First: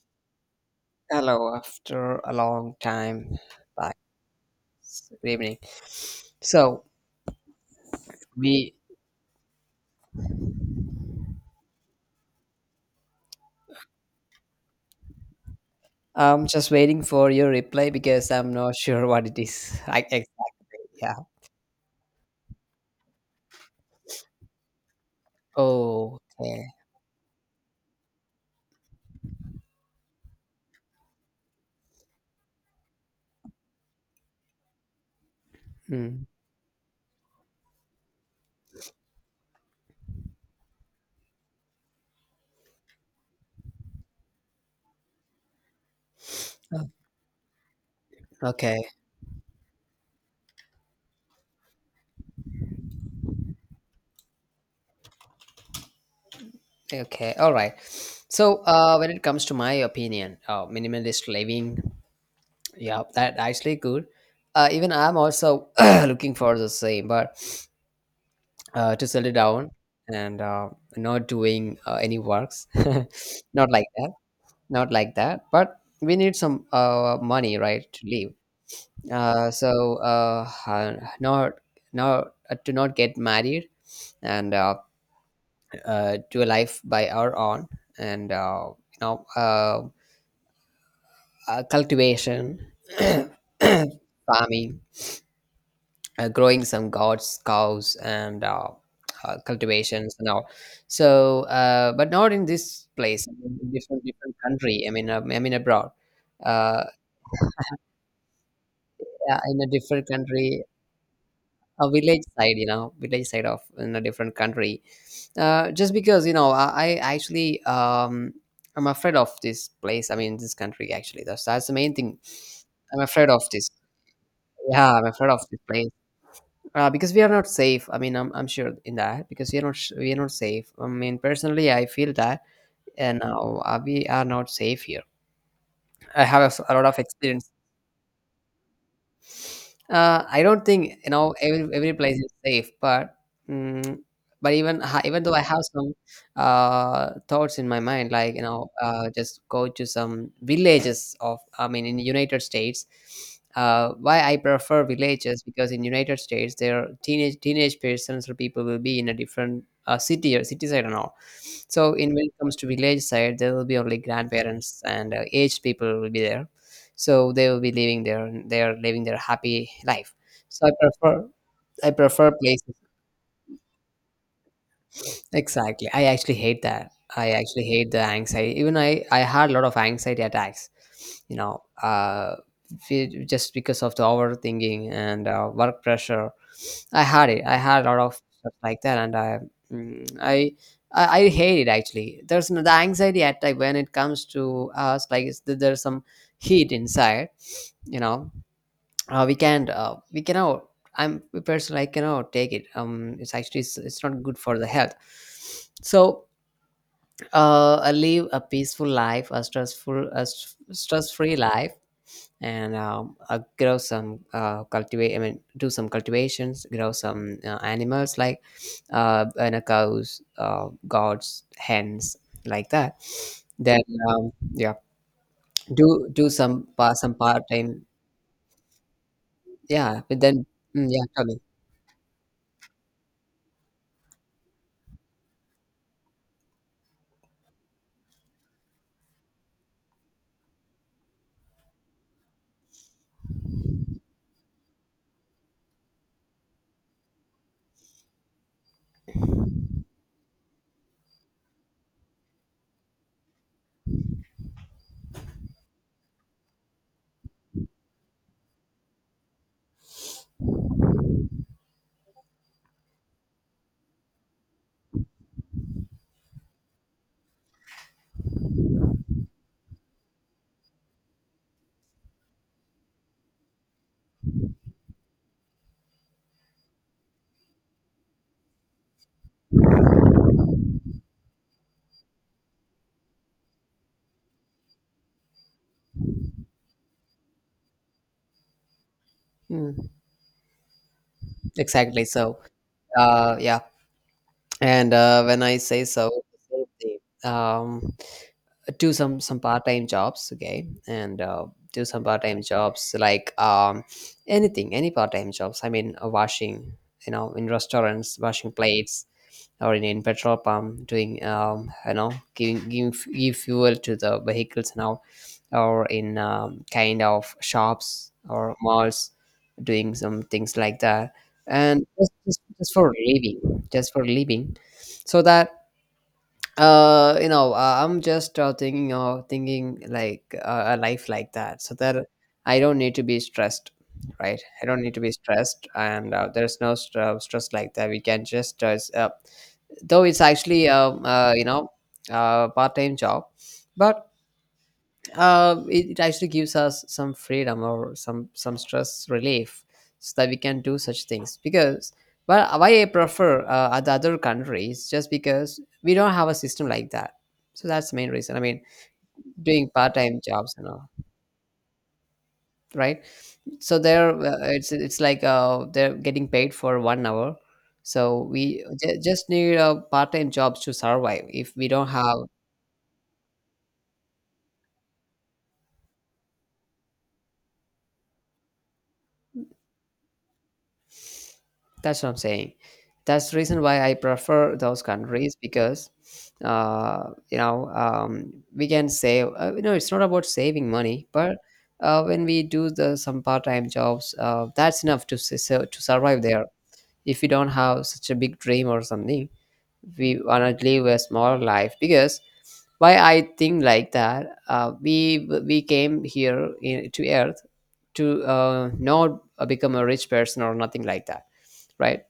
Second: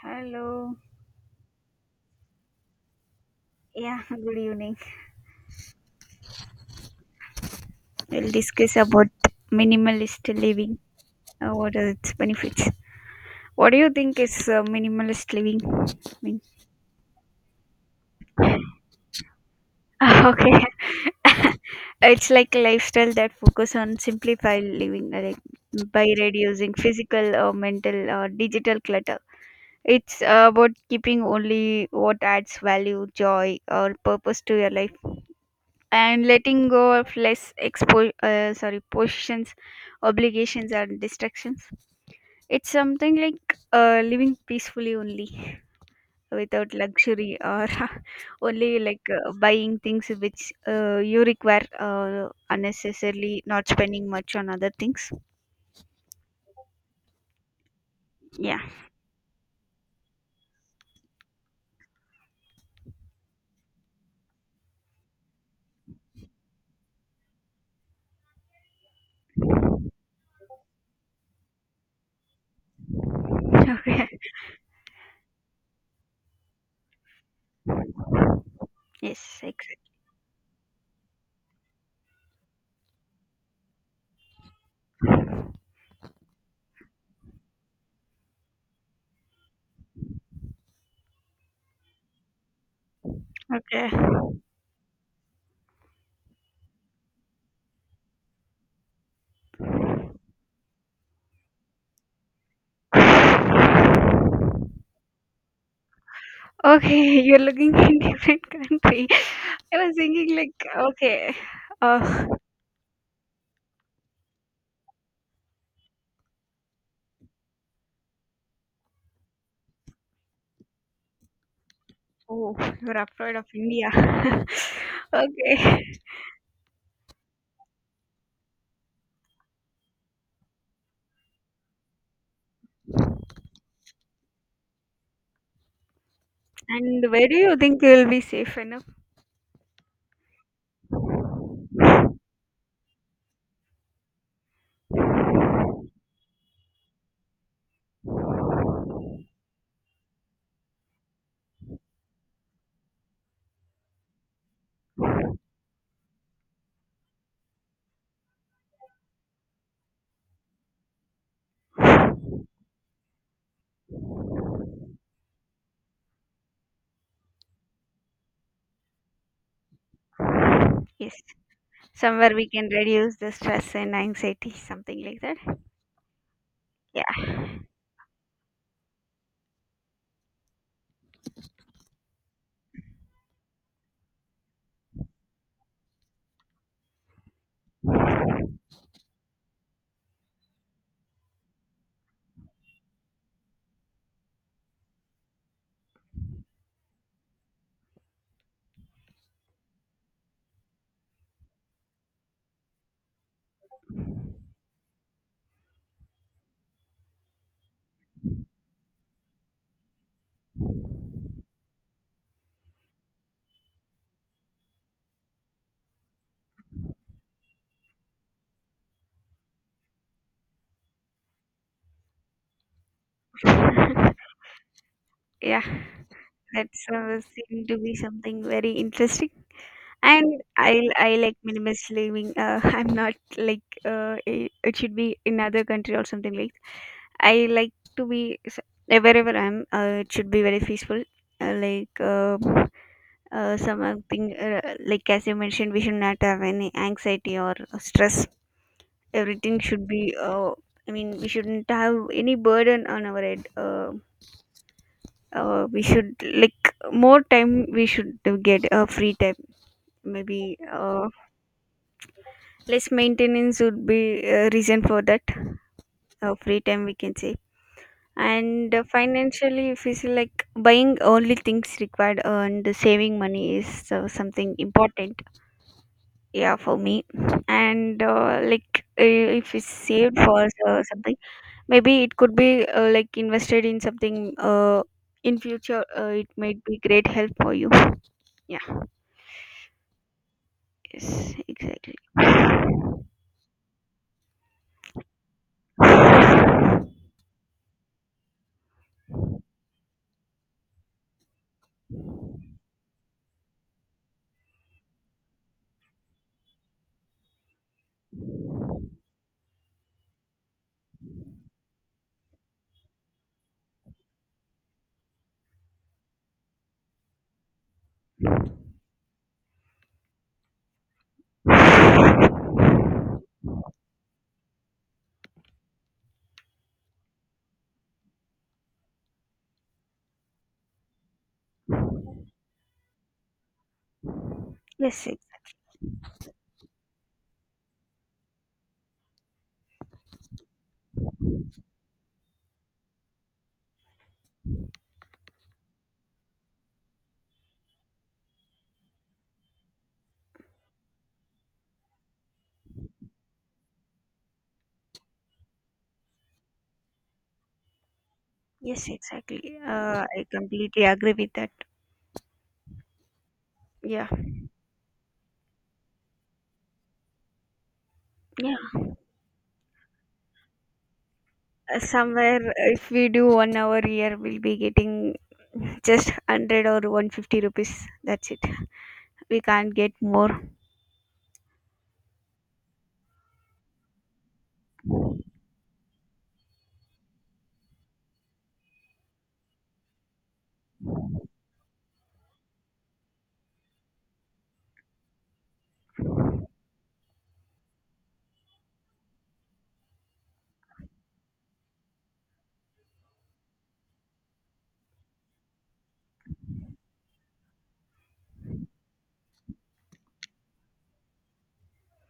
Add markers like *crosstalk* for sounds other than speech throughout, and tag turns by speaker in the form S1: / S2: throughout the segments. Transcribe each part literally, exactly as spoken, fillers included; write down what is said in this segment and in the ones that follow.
S1: Hello.
S2: Hello, after a long time back.
S1: Yeah, *laughs* good evening.
S2: Good evening. So
S1: We'll
S2: we,
S1: discuss about minimalist living. Uh, what are its benefits? What do you think is uh, minimalist living? Mean?
S2: I'm just waiting for your reply because I'm not *laughs* sure what it is. I, I
S1: *laughs* Okay.
S2: yeah.
S1: *laughs* It's like a lifestyle that focus on simplified living like by
S2: Oh, okay.
S1: reducing physical or mental or digital clutter. It's uh, about keeping only what adds value, joy, or purpose to your life
S2: Hmm.
S1: and letting go of less expo- uh, sorry positions, obligations and distractions. It's something like uh, living peacefully only, without
S2: Oh,
S1: luxury, or *laughs* only
S2: okay.
S1: like uh, buying things which uh, you require, uh, unnecessarily not spending much on other things.
S2: Okay. All right. So,
S1: Yeah.
S2: uh, when it comes to my opinion, uh, minimalist living, yeah, that actually good. Uh, even I'm also *clears throat* looking for the same, but uh, to settle down and uh, not doing uh, any works, *laughs*
S1: *laughs*
S2: not like that
S1: Okay.
S2: not like that, but we need some uh, money, right, to live.
S1: Yes,
S2: uh,
S1: exactly.
S2: so uh, uh, not not uh, to not get married and uh, uh, do a life by our own, and uh, you know uh, uh, cultivation, *coughs*
S1: Okay.
S2: *clears throat* farming, uh, growing some gods, cows and uh, uh, cultivations and all. So uh, but not in this place, in different different country, i mean uh, I mean abroad. uh,
S1: Okay, you're looking *laughs* in different country.
S2: yeah, in a
S1: I was
S2: different
S1: thinking
S2: country,
S1: like okay.
S2: a village
S1: uh,
S2: side, you know, village side of, in a different country. Uh, just because, you know, i, I actually um, I'm afraid of this place, I mean this country, actually that's that's the main thing.
S1: Oh, *laughs* you're
S2: I'm afraid
S1: afraid
S2: of
S1: of
S2: this,
S1: India. *laughs*
S2: yeah, I'm afraid of this
S1: Okay.
S2: place. Uh, because we are not safe, I mean i'm, I'm sure in that because we are not we are not safe, I mean personally I feel that. And uh, we are not safe here. I have a, s- a lot of
S1: And where do
S2: experiences.
S1: you think you'll be safe enough?
S2: Uh, I don't think, you know, every every place is safe, but mm but even ha- even though I have some uh, thoughts in my mind, like, you know, uh, just go to some villages of, I mean, in the United States. Uh, why I prefer villages, because in United States their teenage teenage persons or people will be in a different uh, city or city side and all. So in, when it comes to village side, there will be only grandparents and uh, aged people will be there, so they will be living their, they are living their happy life. So i
S1: Yes.
S2: prefer I prefer
S1: Somewhere we can
S2: places.
S1: reduce the stress and anxiety, something like that.
S2: Exactly, I actually hate that. I
S1: Yeah.
S2: actually hate the anxiety. Even i i had a lot of anxiety attacks, you know. Uh fe- just because of the overthinking and uh, work pressure. i had it I had a lot of stuff like that, and I mm, I I I hate it actually. There's no, the anxiety attack, when it comes to us, like it's, there's some heat inside, you know, uh, we can't uh, we cannot, I'm, personally I cannot take it. Um it's actually, it's, it's not good for the health. So uh I live a peaceful life, a stressful a stress free life. And um, uh, grow some, uh, cultivate I mean do some cultivations, grow some uh, animals like uh and a cows, uh, goats, hens, like that. Then, um,
S1: *laughs*
S2: yeah,
S1: Yeah.
S2: do do some
S1: That
S2: pa- some
S1: uh,
S2: part
S1: seemed to
S2: time
S1: be something very interesting.
S2: yeah, but then,
S1: And I
S2: mm, yeah,
S1: I
S2: tell me.
S1: like minimalist living. Uh, *laughs* I'm not like uh, i- it should be in other country or something like. I like to be s- uh, wherever I'm. Uh, it should be very peaceful. Uh, like uh, uh, Something uh, like as you mentioned, we should not have any anxiety or stress. Everything should be. Uh, I mean, we shouldn't have any burden on our head. Uh, uh, we should like more time. We should uh, get a free time. Maybe. Uh, less maintenance would be a reason for that, uh, free time we can say. And uh, financially if you see like buying only things required and saving money is uh, something important, yeah, for me. And uh, like uh, if it's saved for uh, something, maybe it could be uh, like invested in something, uh, in future uh, it might be great help for you. Yeah.
S2: Hmm.
S1: Yes, exactly.
S2: Exactly. So, uh, yeah. And uh, when I say so, same thing. Um, do some some part time jobs, okay, and uh, do some part time jobs, like, um, anything, any part time jobs. I mean, uh, washing, you know, in restaurants, washing plates, or in, in petrol pump, doing, um, you know, giving giving f- give fuel to the vehicles now, or in um, kind of shops or malls, doing some things like that. And just, just, just for living, just for living so that uh you know uh, I'm just uh, thinking of thinking like uh, a life like that, so that I don't need to be stressed. Right, I don't need to
S1: Yes.
S2: be stressed and uh, there's no st- uh, stress like that, we can just uh, s- uh, though it's actually um uh, you know, uh, part-time job, but uh, it, it actually gives us some freedom, or some some stress relief, so that we can do such things. Because, well, why I prefer uh, other other countries, just because we don't have a system like that. So that's the main reason, I mean,
S1: Yes, exactly.
S2: doing
S1: Uh,
S2: part-time
S1: I
S2: jobs and
S1: completely
S2: all.
S1: agree with that.
S2: Right, so
S1: Yeah.
S2: there uh, it's it's like, uh, they're getting paid for one hour. So
S1: Yeah.
S2: we j- just need uh, part-time jobs to survive, if we
S1: Uh,
S2: don't have.
S1: somewhere uh, if we do one hour here, we'll be getting just one hundred or one hundred fifty rupees. That's it. We can't get more.
S2: That's what I'm saying. That's the reason why I prefer those countries. Because, uh, you know, um, we can save. Uh, you know, it's not about saving money, but uh, when we do the some part-time jobs, uh, that's enough to su- su- to survive there. If we don't have such a big dream or something, we wanna live a smaller life. Because why I think like that, uh, we we came here in, to Earth, to uh, not become a rich person or nothing like that, right?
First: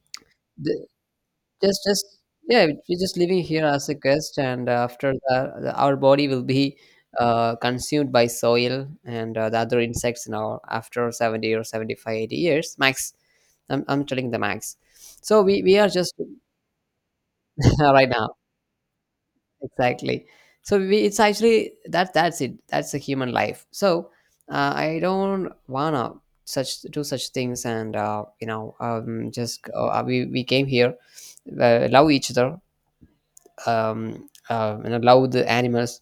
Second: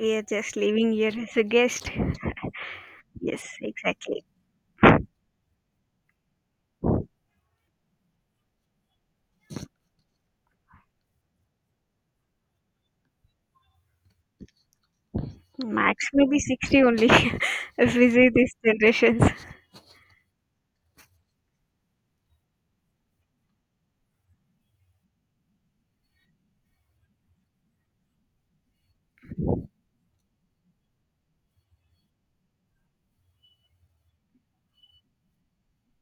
S1: We are just living here as a
S2: just
S1: guest.
S2: Just, yeah, we're just living
S1: Yes,
S2: here as a
S1: exactly.
S2: guest. And uh, after that, the- our body will be uh, consumed by soil and uh, the other insects, now after seventy or seventy-five, eighty years max. i'm, I'm telling the max. So we, we are
S1: Max
S2: just.
S1: maybe sixty only *laughs*
S2: *laughs*
S1: if
S2: Right
S1: we see
S2: now,
S1: these generations.
S2: exactly. So we, it's actually that that's it, that's the human life. So uh, I don't wanna such do such things. And uh, you know um, just, uh, we, we came here, uh, love each other. Um, uh, you know, love the animals,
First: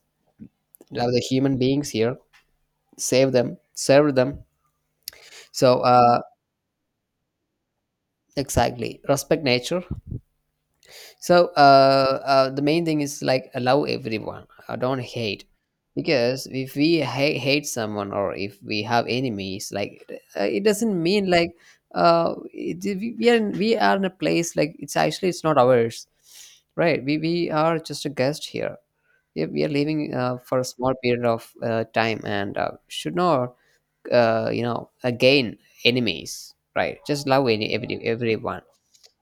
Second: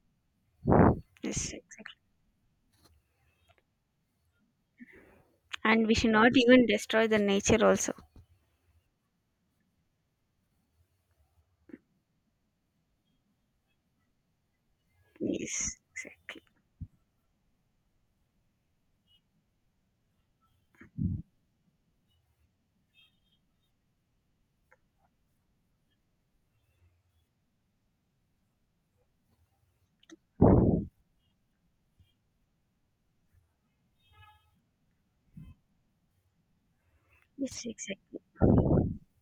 S2: love the
S1: Yes,
S2: human beings
S1: exactly.
S2: here, save them, serve them. So
S1: And we should
S2: uh,
S1: not even destroy the nature also.
S2: exactly, respect nature. So uh, uh, the main thing is, like, allow everyone, uh, don't hate.
S1: Yes, exactly.
S2: Because if we ha- hate someone, or if we have enemies, like uh, it doesn't mean like uh, it, we we are in we are in a place, like, it's actually it's not ours, right? We we are just a guest here. We we are leaving uh, for a small period of uh, time, and uh, should not, uh, you know again, enemies. Right, just love
S1: Yes,
S2: any every,
S1: exactly.
S2: everyone.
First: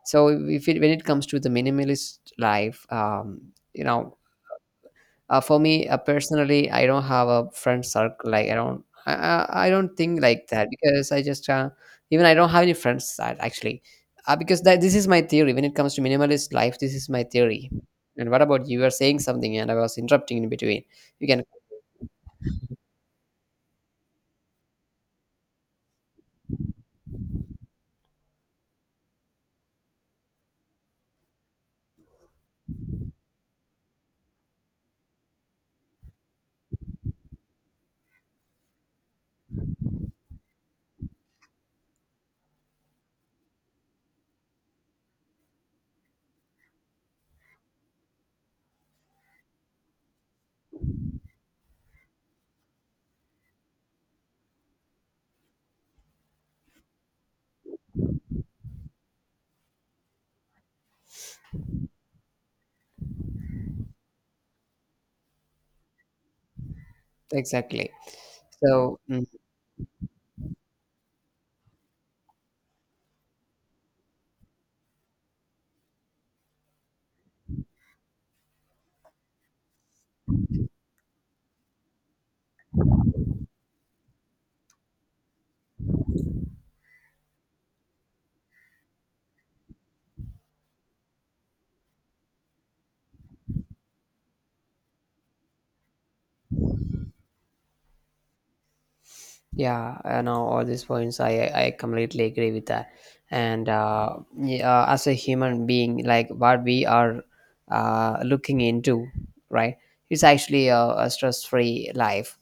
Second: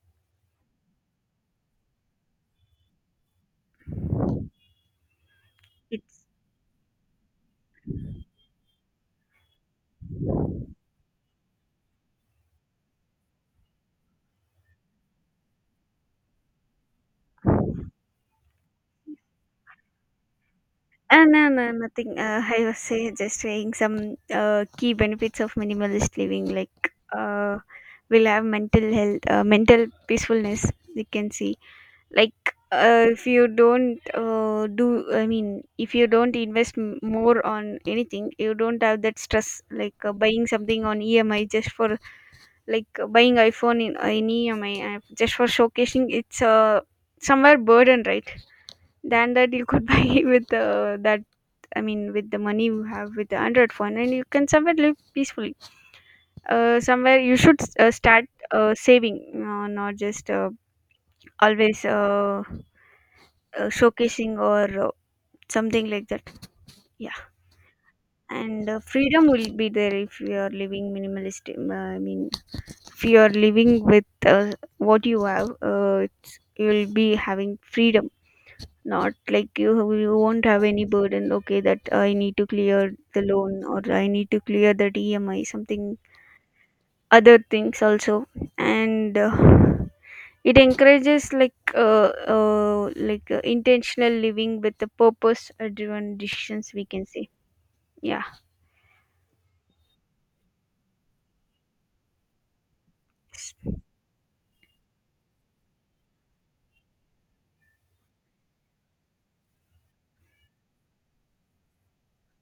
S2: So, if it, when it comes to the minimalist life, um you know uh, for me, uh,
S1: It's
S2: personally I don't have a friend circle, like, i don't i, I I don't think like that, because I just uh, even I don't have any friends, that actually uh, because that this is my theory, when it comes to minimalist life. This is my theory. And what about you? You were saying something, and I was interrupting in between.
S1: Uh,
S2: You
S1: no,
S2: can.
S1: no, nothing. Uh, I was say just saying some uh, key benefits of minimalist living. Like uh, we'll have mental health, uh, mental peacefulness. We can see like uh, if you don't uh, do, I mean, if you don't invest m- more on anything, you don't have that stress. Like uh, buying something on E M I just for like uh, buying iPhone in, uh, in E M I, uh, just for showcasing. It's uh, somewhere burden, right? Than that, you could *laughs* buy with uh, that. I mean, with the money you have with the Android phone, and you can somewhere live peacefully. Uh, somewhere you should uh, start, uh, saving, uh, not just uh, always uh, uh, showcasing or uh, something like that. Yeah,
S2: Exactly.
S1: and uh,
S2: So
S1: freedom
S2: mm,
S1: will be there if you are living minimalist. Um, I mean, if you are living with uh, what you have, uh, it's, you'll be having freedom. Not like you you won't have any burden, okay, that uh, I need to clear the loan or I need to clear that EMI something, other things also. And uh, it encourages like uh, uh, like uh, intentional living with the purpose driven decisions we can say. Yeah.
S2: yeah, I know all these points. I I completely agree with that. And uh, yeah, as a human being, like what we are uh, looking into, right? It's actually a, a stress-free life,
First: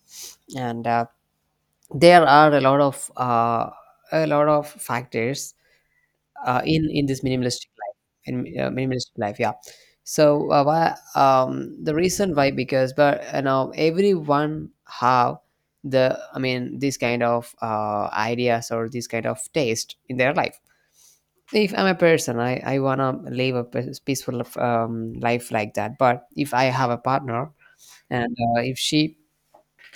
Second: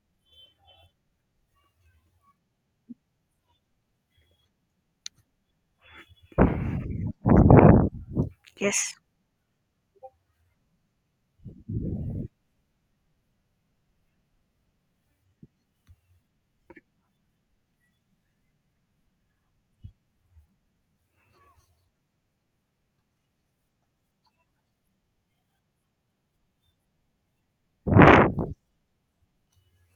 S2: and uh, there are a lot of uh, a lot of factors uh, in in this minimalistic life, in uh,
S1: Yes.
S2: minimalistic life yeah. So uh, why, um the reason why, because, but, you know, everyone have the, I mean, this kind of uh, ideas or this kind of taste in their life. If I'm a person, i I want to live a pe- peaceful um, life like that. But if I have a partner, and uh, if she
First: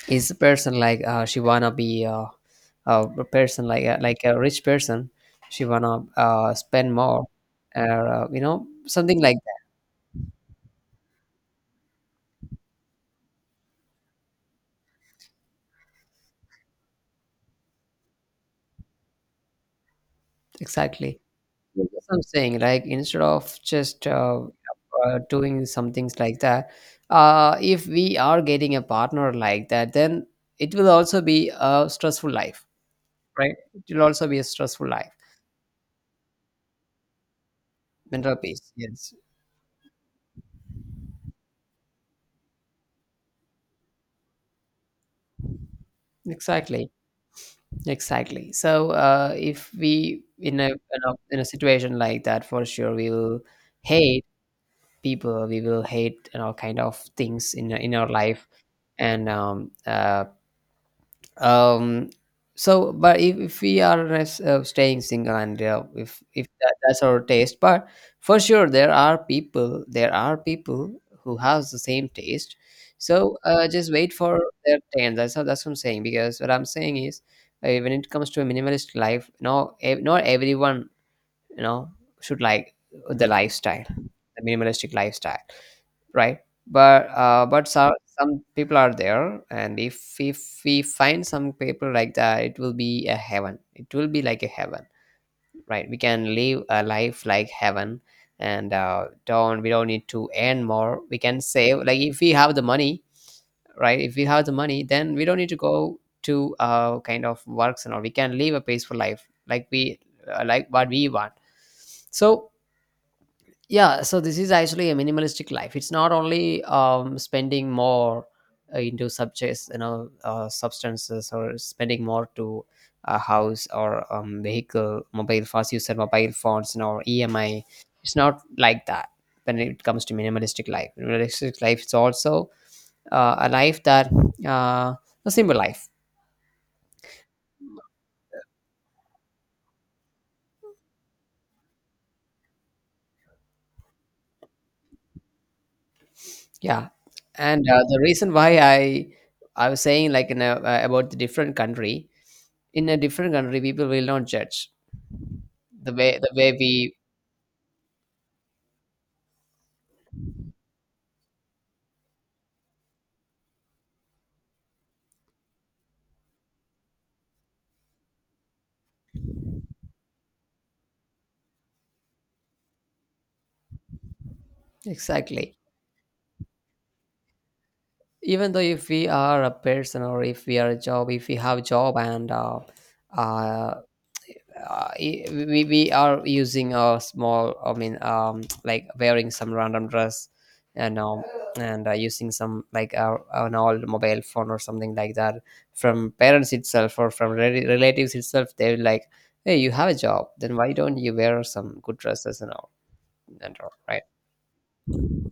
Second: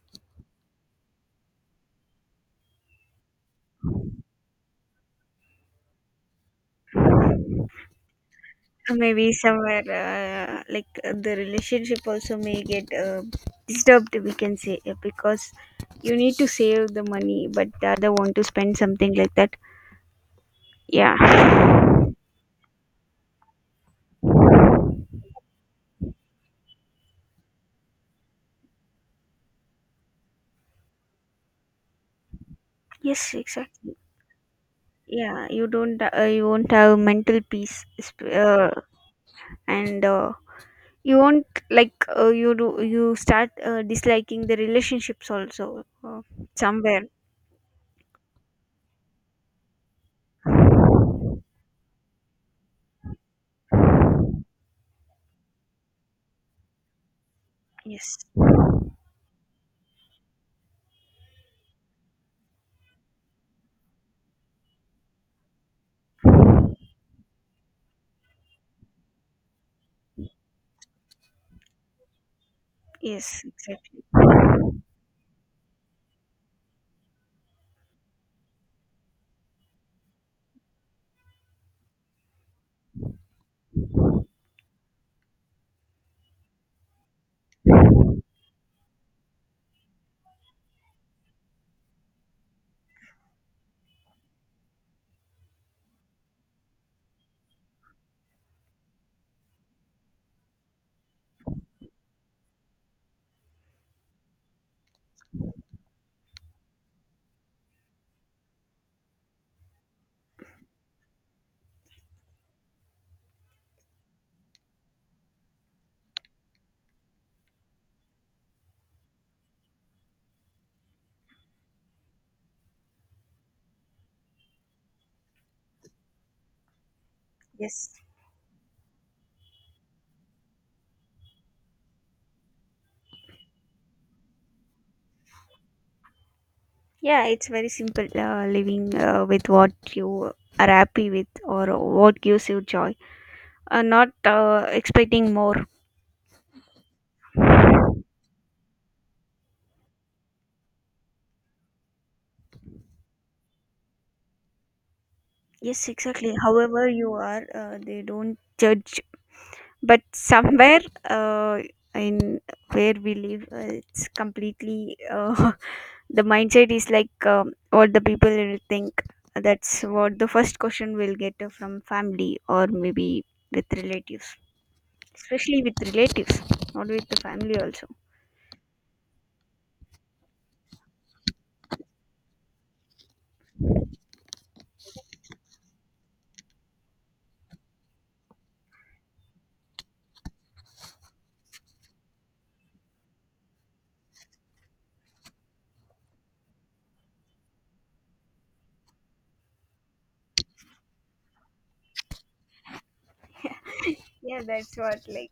S2: is a person like uh, she wanna be uh, uh, a person like a, like a rich person. She wanna uh, spend more, or uh, you know, something
S1: Maybe
S2: like that.
S1: somewhere uh, like uh, the relationship also may get uh, disturbed we can say, uh, because you need to save the money but the other want to spend something like that.
S2: Exactly,
S1: Yeah.
S2: that's what I'm saying, like instead of just uh, uh, doing some things like that. Uh, if we are getting a partner like that, then it will also be a stressful life.
S1: Yes,
S2: Right, it
S1: exactly.
S2: will also be a stressful life
S1: Yeah, you don't uh, you won't have mental peace sp-
S2: mental
S1: uh,
S2: peace, yes.
S1: and uh, you won't like uh, you do you start uh, disliking the relationships also, uh,
S2: Exactly.
S1: somewhere.
S2: exactly so uh, if we in a, in a in a situation like that, for sure we will hate people, we will hate, you know, kind of things in in our
S1: Yes.
S2: life. And um uh um so, but if, if we are res- uh, staying single, and uh, if if that, that's our taste, but for sure there are people, there are people who has the same taste. So
S1: Yes,
S2: uh, just
S1: exactly.
S2: wait for their turn. That's how that's what I'm saying. Because what I'm saying is, uh, when it comes to a minimalist life, no, ev- not everyone, you know, should like the lifestyle, the minimalistic lifestyle, right? But uh, but so, some people are there, and if if we find some people like that, it will be a heaven. It will be like a heaven, right? We can live a life like heaven. And uh, don't we don't need to earn more, we can save. Like, if we have the money, right? If we have the money, then we don't need to go to uh, kind of works and all. We can live a peaceful life, like we uh, like what we want. So, yeah, so this is actually a minimalistic life. It's not only um, spending more uh, into subjects, you know, uh, substances, or spending more to a house, or um, vehicle, mobile, fast user mobile phones, you know, or emi.
S1: Yes.
S2: It's not like that. When it comes to minimalistic life, minimalistic life is also uh, a life that uh, a simple life,
S1: Yeah, it's very simple uh, living uh, with what you are happy with or what gives you joy. Uh, not uh, expecting more.
S2: yeah. And uh, the reason why i I was saying like, in a, uh, about the different country, in a different country people will not judge
S1: Yes,
S2: the way the
S1: exactly.
S2: way
S1: However
S2: we.
S1: you are, uh, they don't judge, but somewhere uh, in where we live uh, it's completely uh, *laughs* the mindset is like um, what the people will think. That's what the first question we'll get uh, from family or maybe with relatives,
S2: Exactly.
S1: especially with relatives, not with the family also.
S2: Even though if we are a person, or if we are a job, if we have job, and uh, uh, uh, i- we, we are using a small, I mean, um, like wearing some random dress, and um and uh, using some, like, uh, an old mobile phone or something like that, from parents itself, or from rel- relatives itself, they're like, hey, you have a job, then why don't you wear some good dresses and all, and all right.
S1: Yeah, that's what like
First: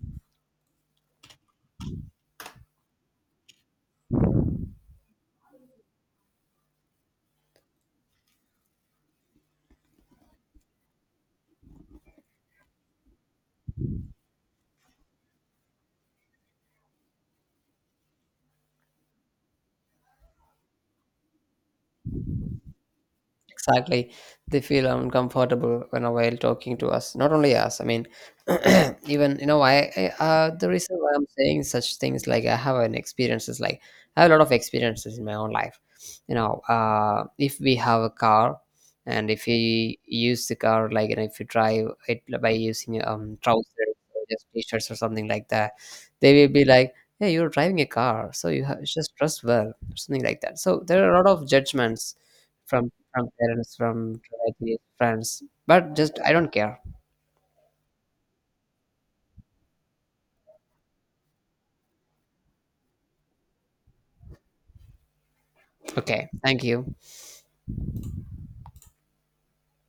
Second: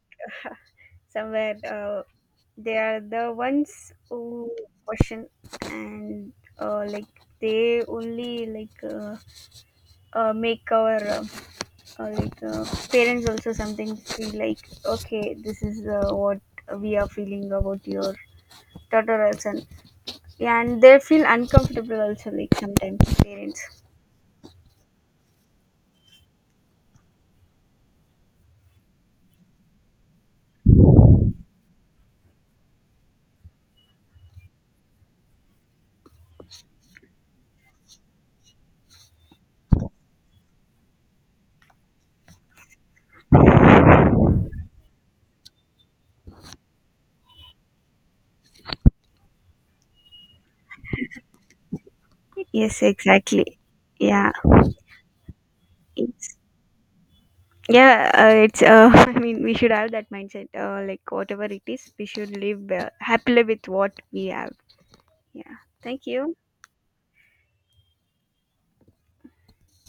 S1: somewhere uh, they are the ones who question. And uh, like they only like uh, uh, make our um, or like uh, parents also sometimes feel like okay this is uh, what we are feeling about your daughter or son. Yeah, and they feel uncomfortable also like sometimes parents.
S2: Exactly, they feel uncomfortable when, know, while talking to us. Not only us, I mean, *clears throat* even, you know, I, I uh, the reason why I'm saying such things, like, I have an experiences, like I have a lot of experiences in my own life. You know, uh, if we have a car, and if we use the car, like, and if you drive it by using um, trousers or just t shirts or something like that, they will be like, yeah, you're driving a car, so you have, just dress well, or something like that. So there are a lot of judgments
S1: Yes,
S2: from from
S1: exactly.
S2: parents, from
S1: Yeah,
S2: relatives, friends, but just I
S1: it's
S2: don't care.
S1: yeah uh, it's uh, *laughs* I mean we should have that mindset uh, like whatever it is we should live uh, happily with what we have. Yeah. Thank
S2: Okay,
S1: you.
S2: thank you.